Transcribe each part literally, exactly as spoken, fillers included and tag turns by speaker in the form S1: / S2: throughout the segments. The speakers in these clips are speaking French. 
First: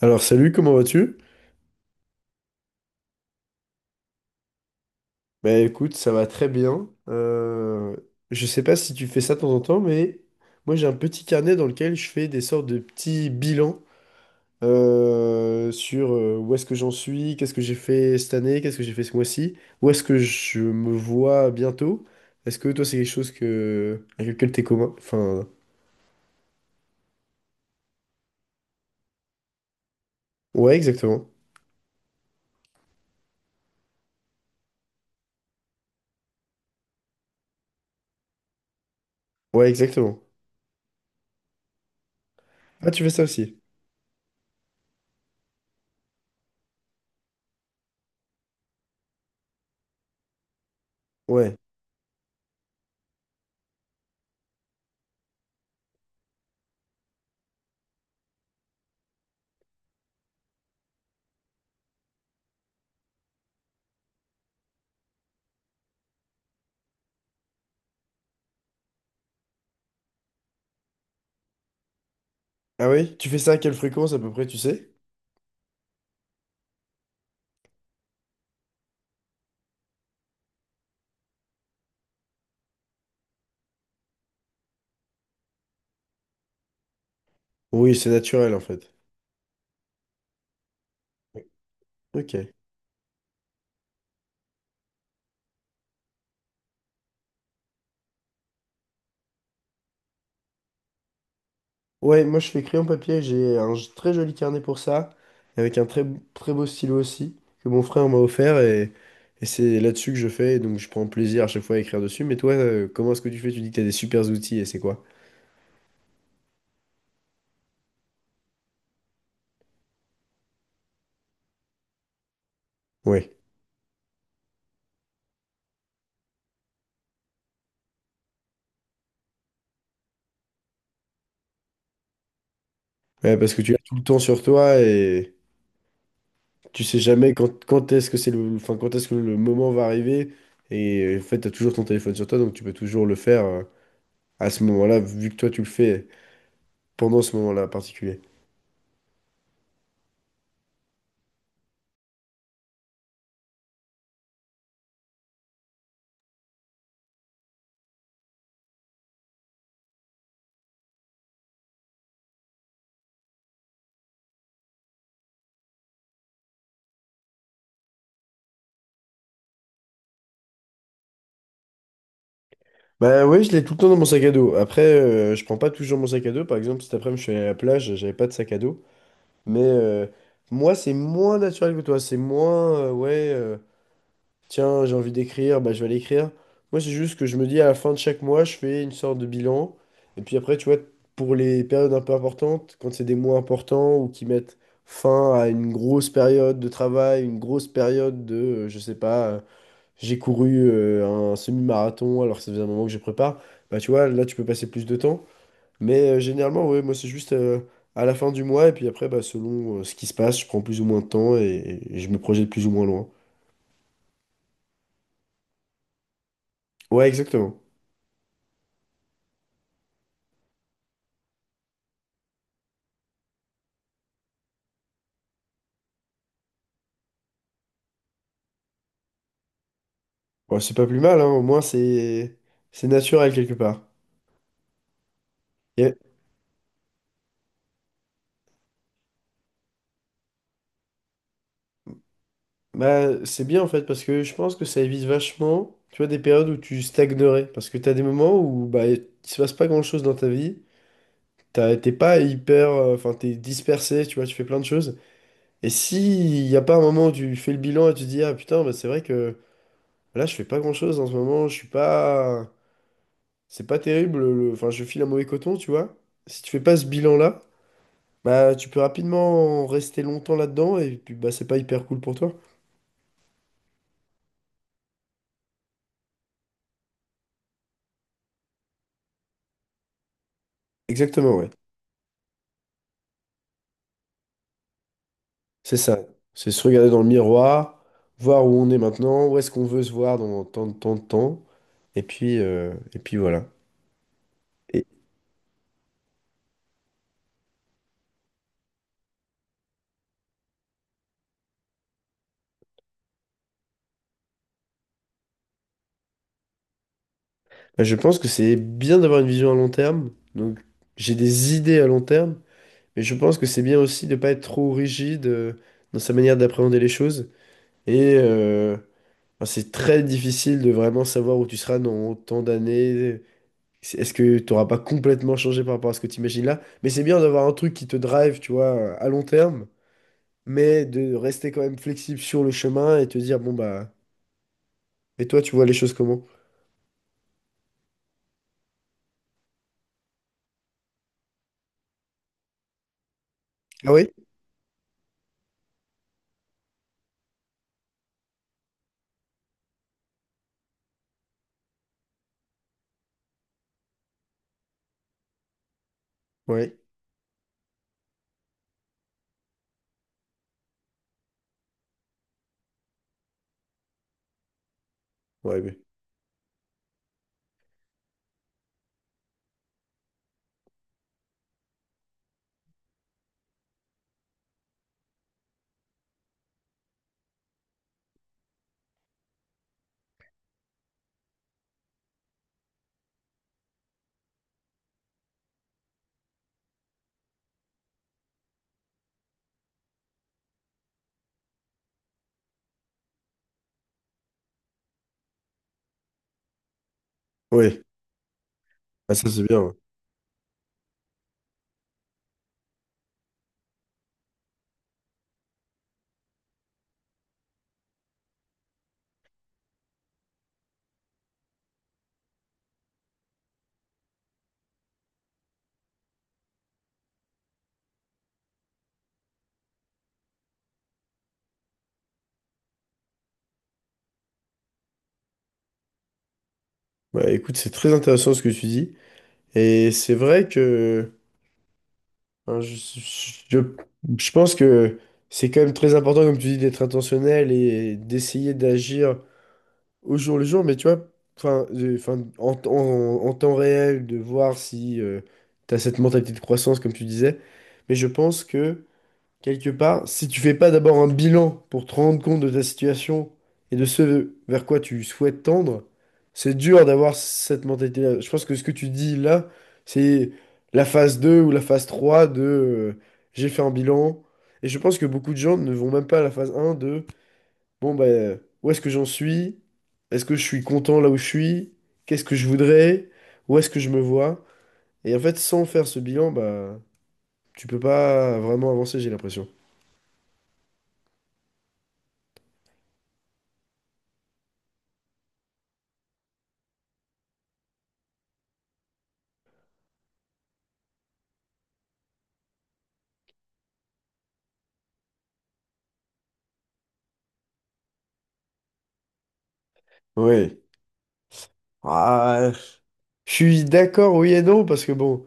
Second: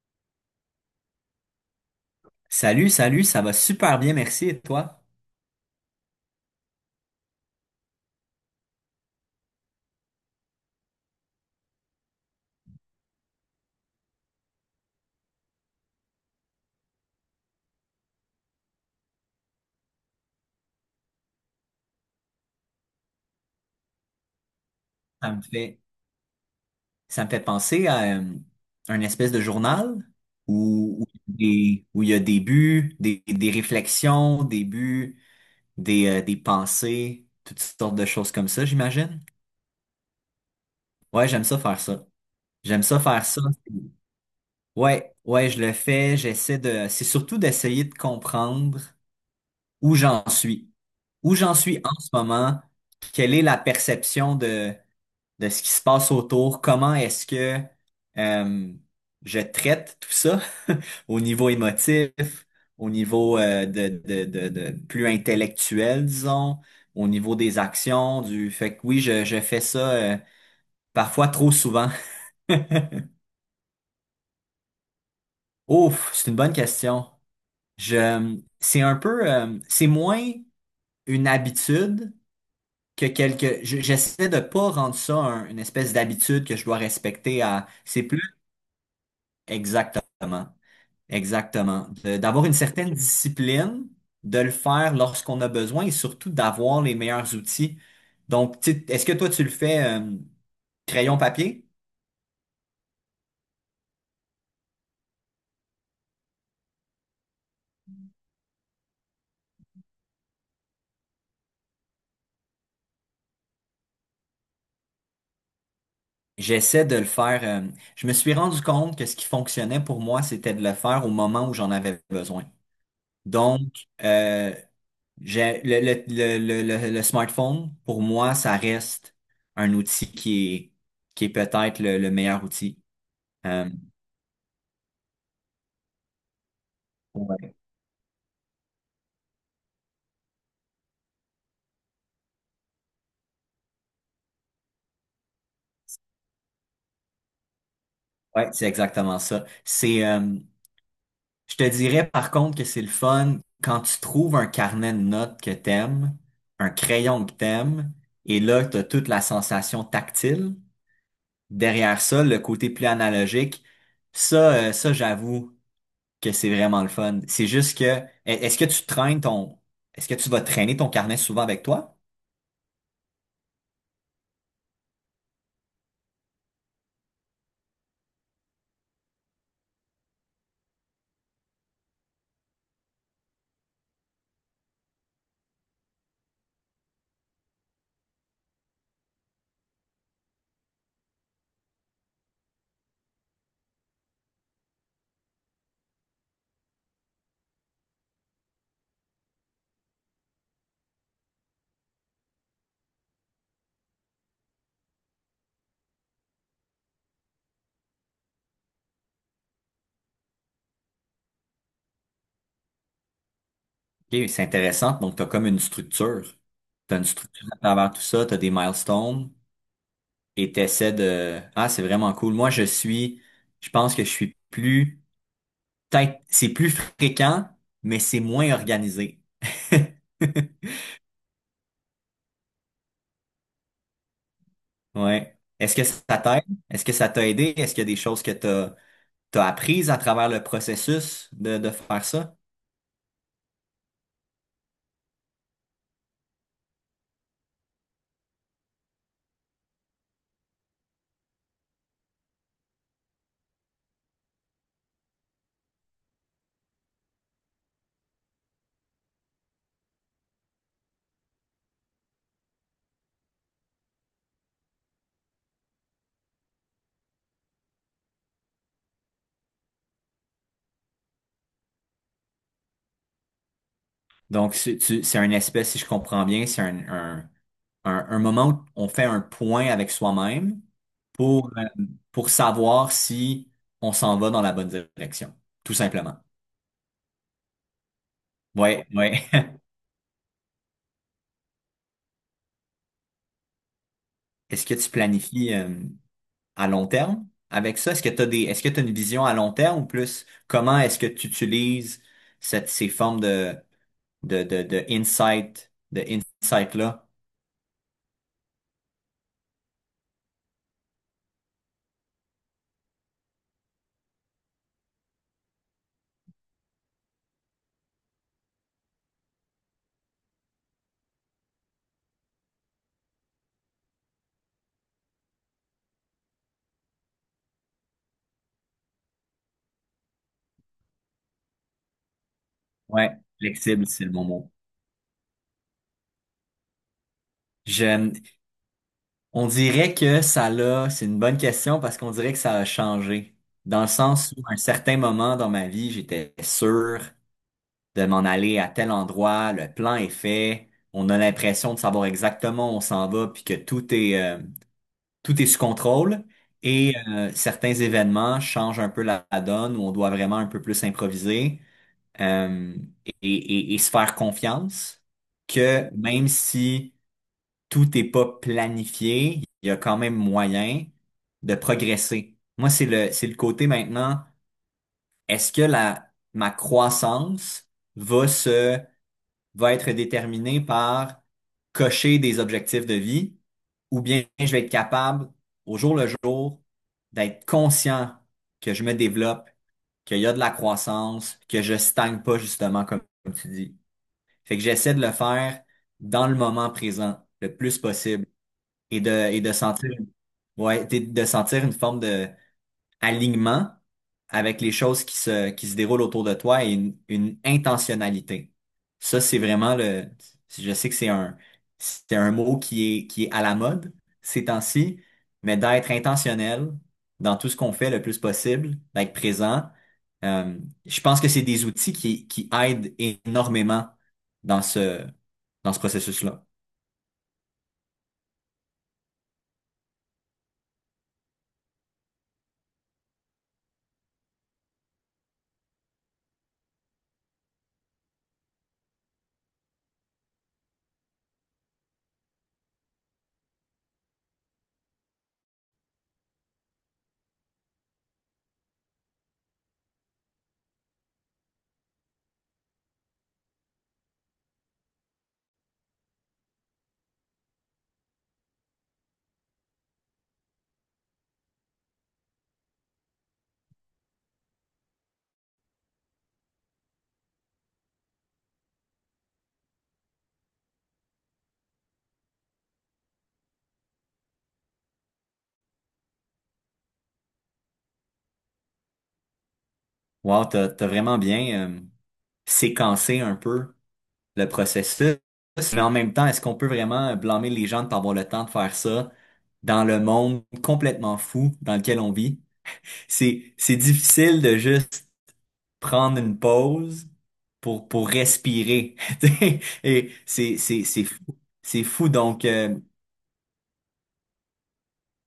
S1: Alors salut, comment vas-tu?
S2: Salut, salut, ça va super bien, merci. Et toi?
S1: Bah écoute, ça va très bien. Euh, je sais pas si tu fais ça de temps en temps, mais moi j'ai un petit carnet dans lequel je fais des sortes de petits bilans euh, sur euh, où est-ce que j'en suis, qu'est-ce que j'ai fait cette année, qu'est-ce que j'ai fait ce mois-ci, où est-ce que je me vois bientôt. Est-ce que toi c'est quelque chose que avec lequel t'es commun?
S2: Ça me
S1: Enfin,
S2: fait, ça me fait penser à euh, un espèce de journal
S1: ouais,
S2: où, où,
S1: exactement.
S2: des- où il y a des buts, des, des réflexions, des buts, des, euh, des pensées, toutes sortes de choses comme ça, j'imagine.
S1: Ouais, exactement.
S2: Ouais, j'aime ça faire ça. J'aime
S1: Ah,
S2: ça
S1: tu fais ça
S2: faire ça.
S1: aussi?
S2: Ouais, ouais, je le fais. J'essaie de, c'est surtout d'essayer de comprendre où j'en suis, où j'en
S1: Ouais.
S2: suis en ce moment, quelle est la perception de de ce qui se passe autour, comment est-ce que euh, je traite tout ça au niveau émotif, au niveau euh, de, de, de, de plus intellectuel, disons, au niveau des actions, du fait que oui, je, je fais ça euh, parfois trop souvent.
S1: Ah oui? Tu fais ça à quelle fréquence à peu près, tu sais?
S2: Ouf, c'est une bonne question. Je, c'est un peu, euh, c'est moins une habitude que quelque. je- J'essaie de pas rendre ça un- une espèce d'habitude que je dois respecter à.
S1: Oui,
S2: C'est
S1: c'est
S2: plus
S1: naturel en fait.
S2: exactement. Exactement. De-
S1: Ok.
S2: D'avoir une certaine discipline, de le faire lorsqu'on a besoin et surtout d'avoir les meilleurs outils. Donc, tu sais, est-ce que toi, tu le fais euh, crayon papier?
S1: Ouais, moi je fais crayon papier, j'ai un j- très joli carnet pour ça, avec un très, très beau stylo aussi, que mon frère m'a offert, et, et c'est là-dessus que je fais, et donc je prends plaisir à chaque fois à écrire dessus. Mais toi, euh, comment est-ce que tu fais? Tu dis que t'as des super outils, et c'est quoi?
S2: J'essaie de le faire. Euh, je me suis rendu compte que ce qui fonctionnait pour moi, c'était de le faire au moment où j'en avais besoin.
S1: Ouais.
S2: Donc, euh, j'ai, le, le, le, le, le- le smartphone, pour moi, ça reste un outil qui est, qui est peut-être le, le meilleur outil.
S1: Ouais, parce que
S2: Euh,
S1: tu as tout le temps sur toi, et tu sais jamais
S2: ouais.
S1: quand, quand est-ce que c'est le, enfin, quand est-ce que le moment va arriver, et en fait, t'as toujours ton téléphone sur toi, donc tu peux toujours le faire euh, à ce moment-là, vu que toi tu le fais pendant ce moment-là particulier.
S2: Ouais, c'est exactement ça. C'est, euh, je te dirais par contre que c'est le fun quand tu trouves un carnet de notes que t'aimes, un crayon que t'aimes, et là, t'as toute la sensation tactile. Derrière ça, le côté plus analogique, ça, euh, ça, j'avoue que c'est vraiment le fun. C'est juste que, e- est-ce que tu traînes ton, est-ce que tu vas traîner ton carnet souvent avec toi?
S1: Bah ouais, je l'ai tout le temps dans mon sac à dos. Après, euh, je prends pas toujours mon sac à dos. Par exemple, cet après-midi, je suis allé à la plage, j'avais pas de sac à dos. Mais euh, moi, c'est moins naturel que toi. C'est moins, euh, ouais, euh, tiens, j'ai envie d'écrire, bah je vais l'écrire. Moi, c'est juste que je me dis à la fin de chaque mois, je fais une sorte de bilan. Et puis après, tu vois, pour les périodes un peu importantes, quand c'est des mois importants ou qui mettent fin à une grosse période de travail, une grosse période de, euh, je sais pas. euh, j'ai couru euh, un semi-marathon alors que ça faisait un moment que je prépare, bah tu vois, là tu peux passer plus de temps. Mais euh, généralement, ouais, moi c'est juste euh, à la fin du mois et puis après, bah, selon euh, ce qui se passe, je prends plus ou moins de temps et, et je me projette plus ou moins loin.
S2: Ok, c'est intéressant. Donc, t'as comme une structure. T'as une
S1: Ouais,
S2: structure à
S1: exactement.
S2: travers tout ça, t'as des milestones et t'essaies de, ah, c'est vraiment cool. Moi, je suis, je pense que je suis plus Peut-être, c'est plus fréquent, mais c'est moins organisé.
S1: Bon, c'est pas plus mal, hein, au moins c'est c'est naturel quelque part.
S2: Ouais. Est-ce que
S1: Et,
S2: ça t'aide? Est-ce que ça t'a aidé? Est-ce qu'il y a des choses que t'as t'as apprises à travers le processus de, de faire ça?
S1: bah, c'est bien en fait parce que je pense que ça évite vachement, tu vois, des périodes où tu stagnerais. Parce que t'as des moments où bah, il se passe pas grand-chose dans ta vie. T'as- T'es pas hyper, euh, enfin, t'es dispersé, tu vois, tu fais plein de choses. Et si il n'y a pas un moment où tu fais le bilan et tu te dis, ah putain, bah, c'est vrai que là, je fais pas grand-chose en ce moment, je suis pas... C'est pas terrible, le- enfin, je file un mauvais coton, tu vois. Si tu fais pas ce bilan-là, bah, tu peux rapidement rester longtemps là-dedans et puis, bah, c'est pas hyper cool pour toi.
S2: Donc, c'est tu- c'est un espèce, si je comprends bien, c'est un, un, un, un moment où on fait un point avec soi-même
S1: Exactement, ouais.
S2: pour, euh, pour savoir si on s'en va dans la bonne direction, tout
S1: C'est ça.
S2: simplement.
S1: C'est se regarder dans le miroir, voir où on est
S2: Ouais, ouais.
S1: maintenant, où est-ce qu'on veut se voir dans tant de temps de temps, et puis, euh, et puis voilà.
S2: Est-ce que
S1: Et
S2: tu planifies? Euh, à long terme avec ça? Est-ce que tu as des, est-ce que tu une vision à long terme ou plus comment est-ce que tu utilises cette, ces formes de, de, de, de insight, de insight-là?
S1: bah, je pense que c'est bien d'avoir une vision à long terme, donc j'ai des idées à long terme. Mais je pense que c'est bien aussi de ne pas être trop rigide euh, dans sa manière d'appréhender les choses. Et euh, enfin, c'est très difficile de vraiment savoir où tu seras dans tant d'années. C'est- Est-ce que tu n'auras pas complètement changé par rapport à ce que tu imagines là? Mais c'est bien d'avoir un truc qui te drive, tu vois, à long terme, mais de rester quand même flexible sur le chemin et
S2: Ouais,
S1: te dire, bon
S2: flexible,
S1: bah,
S2: c'est le bon mot.
S1: et toi, tu vois les choses comment?
S2: Je, on dirait que ça l'a, c'est une bonne question parce qu'on dirait que ça a changé. Dans le
S1: Ah oui?
S2: sens où, à un certain moment dans ma vie, j'étais sûr de m'en aller à tel endroit, le plan est fait, on a l'impression de savoir exactement où on s'en va, puis que tout est, euh, tout est sous contrôle
S1: Ouais.
S2: et euh, certains événements changent un peu la, la donne où on doit vraiment un peu plus improviser euh, et, et- et se faire confiance
S1: Ouais, ouais.
S2: que même si tout n'est pas planifié, il y a quand même moyen de progresser. Moi, c'est le, c'est le côté maintenant, est-ce que la, ma croissance va se va être déterminé par cocher des objectifs de vie ou bien je vais être capable, au jour le jour, d'être conscient que je me développe, qu'il y a de la croissance, que je stagne pas justement comme, comme tu dis. Fait que j'essaie de le faire dans le moment présent le plus
S1: Ouais.
S2: possible et de,
S1: Ah, ça,
S2: et
S1: c'est
S2: de
S1: bien.
S2: sentir, ouais, de de sentir une forme de alignement avec les choses qui se, qui se déroulent autour de toi et une, une intentionnalité. Ça, c'est vraiment le, je sais que c'est un, c'est un mot qui est, qui est à la mode ces temps-ci, mais d'être intentionnel dans tout ce qu'on fait le plus possible, d'être présent, euh, je pense que c'est des outils qui, qui aident énormément dans ce, dans ce processus-là.
S1: Ouais, bah, écoute, c'est très intéressant ce que tu dis. Et c'est vrai que. Hein, je, je, je pense que c'est quand même très important, comme tu dis, d'être intentionnel et d'essayer d'agir au jour le jour, mais tu vois, enfin, de- enfin, en, en- en temps réel, de voir si tu as cette mentalité de croissance, comme tu disais. Mais je pense que quelque part, si tu fais pas d'abord un bilan pour te rendre compte de ta situation et de ce vers quoi tu souhaites tendre, c'est dur d'avoir cette mentalité-là. Je pense que ce que tu dis là, c'est la phase deux ou la phase trois de euh, j'ai fait un bilan. Et je pense que beaucoup de gens ne vont même pas à la phase un de bon, bah, où est-ce que j'en suis? Est-ce que je suis content là où je suis? Qu'est-ce que je voudrais? Où est-ce que je me vois? Et en fait, sans faire ce bilan, bah, tu peux pas vraiment avancer, j'ai l'impression.
S2: Wow, t'as, t'as vraiment bien, euh, séquencé un peu le processus. Mais en même temps, est-ce qu'on peut vraiment blâmer les gens de pas avoir le temps de faire ça dans le monde complètement fou dans lequel on vit? C'est, c'est difficile de juste prendre une pause pour, pour respirer. Tu sais. Et
S1: Ouais.
S2: c'est, c'est, c'est fou. C'est fou. Donc,
S1: Ah,
S2: euh,
S1: je suis d'accord, oui et non, parce que bon,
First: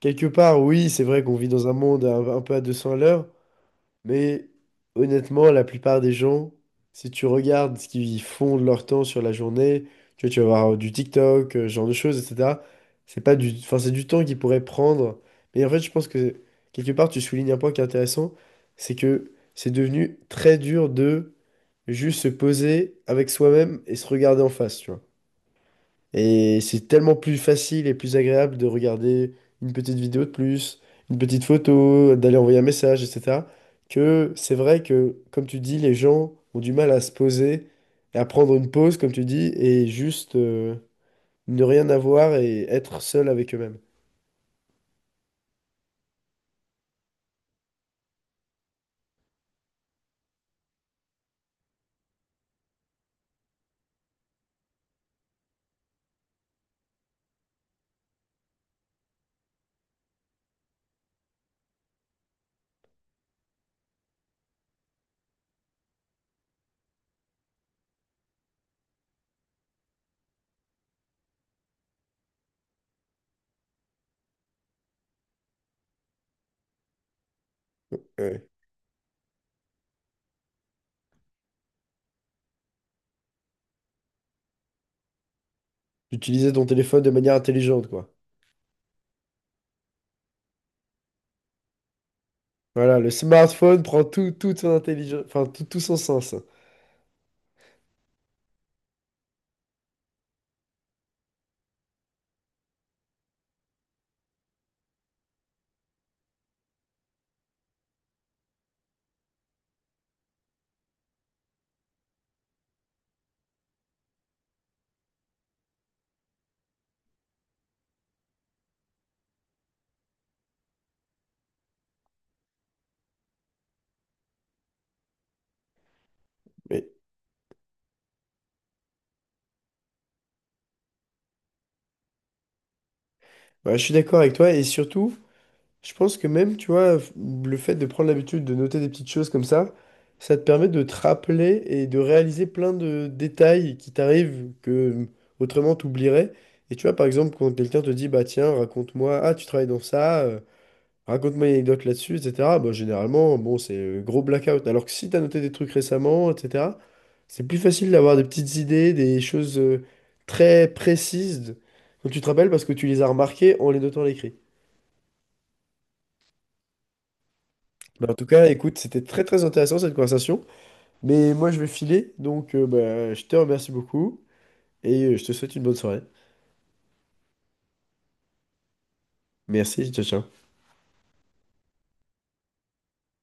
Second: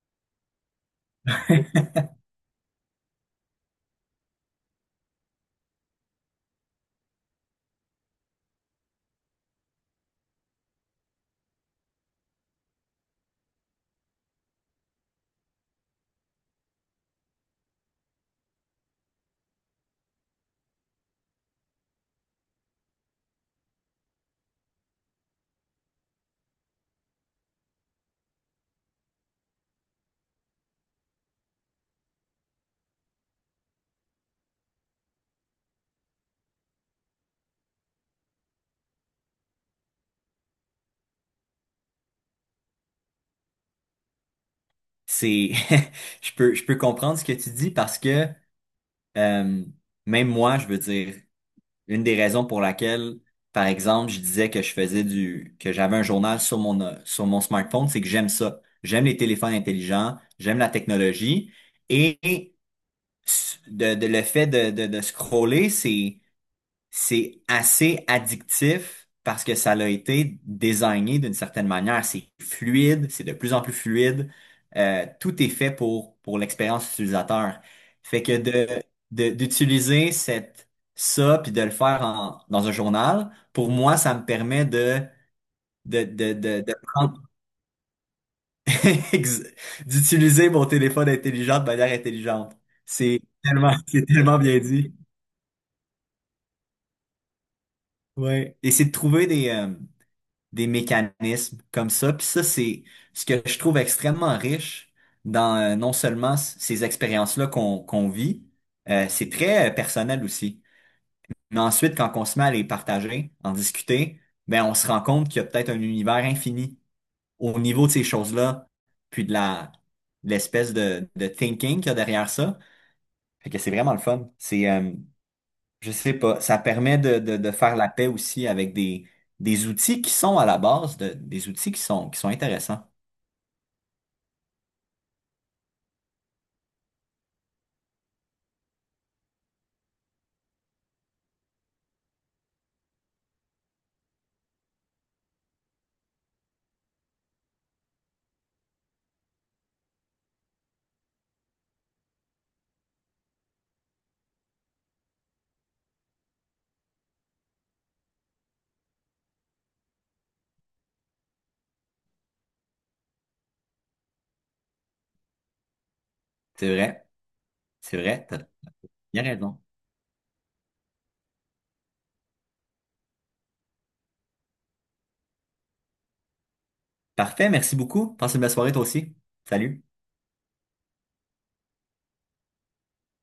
S1: quelque part, oui, c'est vrai qu'on vit dans un monde un, un peu à deux cents à l'heure, mais honnêtement, la plupart des gens, si tu regardes ce qu'ils font de leur temps sur la journée, tu vois, tu vas voir euh, du TikTok, euh, ce genre de choses, et cetera. C'est pas du, enfin, c'est du temps qu'ils pourraient prendre. Mais en fait, je pense que quelque part, tu soulignes un point qui est intéressant, c'est que c'est devenu très dur de juste se poser avec soi-même et se regarder en face, tu vois. Et c'est tellement plus facile et plus agréable de regarder une petite vidéo de plus, une petite photo, d'aller envoyer un message, et cetera. Que c'est vrai que, comme tu dis, les gens ont du mal à se poser et à prendre une pause, comme tu dis, et juste euh, ne rien avoir et être seul avec eux-mêmes.
S2: c'est, je peux, je peux comprendre ce que tu dis parce que, euh, même moi, je veux dire, une des raisons pour laquelle, par exemple, je disais que je faisais du, que j'avais un journal sur mon, euh, sur mon smartphone, c'est que j'aime ça. J'aime les téléphones intelligents, j'aime la technologie et s- de, de- le fait de, de, de scroller, c'est, c'est assez addictif parce que ça l'a été désigné d'une certaine manière. C'est fluide, c'est de plus en plus fluide. Euh, tout est fait pour, pour l'expérience utilisateur. Fait que
S1: Ouais.
S2: de, de- d'utiliser cette, ça puis de le faire en- dans un journal, pour moi, ça me permet de, de, de,
S1: D'utiliser
S2: de,
S1: ton
S2: de
S1: téléphone de
S2: prendre,
S1: manière intelligente, quoi.
S2: ex- d'utiliser mon téléphone intelligent de manière intelligente.
S1: Voilà, le
S2: C'est tellement,
S1: smartphone prend
S2: c'est
S1: tout,
S2: tellement
S1: toute
S2: bien
S1: son
S2: dit.
S1: intelligence, enfin tout, tout, son sens.
S2: Ouais. Et c'est de trouver des, euh, des mécanismes comme ça. Puis ça, c'est ce que je trouve extrêmement riche dans euh, non seulement c- ces expériences-là qu'on qu'on vit, euh, c'est très euh, personnel aussi. Mais ensuite, quand on se met à les partager, en discuter, ben on se rend compte qu'il y a peut-être un univers infini au niveau de ces choses-là, puis de la de l'espèce de, de thinking qu'il y a derrière ça. Fait que c'est vraiment le fun. C'est euh, je sais pas. Ça
S1: Mais
S2: permet de, de, de faire la paix aussi avec des, des outils qui sont à la base, de, des outils qui sont, qui sont intéressants.
S1: bah, je suis d'accord avec toi et surtout. Je pense que même, tu vois, le fait de prendre l'habitude de noter des petites choses comme ça, ça te permet de te rappeler et de réaliser plein de détails qui t'arrivent que autrement t'oublierais. Et tu vois, par exemple, quand quelqu'un te dit, bah tiens, raconte-moi, ah, tu travailles dans ça, euh, raconte-moi une anecdote là-dessus, et cetera. Bah, généralement, bon, c'est euh, gros blackout. Alors que si t'as noté des trucs récemment, et cetera, c'est plus facile d'avoir des petites idées, des choses euh, très précises dont tu te rappelles parce que tu les as remarquées en les notant à l'écrit.
S2: C'est vrai. C'est
S1: Bah, en
S2: vrai.
S1: tout
S2: T'as
S1: cas, écoute, c'était
S2: bien
S1: très très
S2: raison.
S1: intéressant cette conversation. Mais moi, je vais filer, donc euh, bah, je te remercie beaucoup et euh, je te souhaite une bonne soirée.
S2: Parfait. Merci beaucoup. Passe une belle soirée toi aussi. Salut.
S1: Merci, ciao ciao.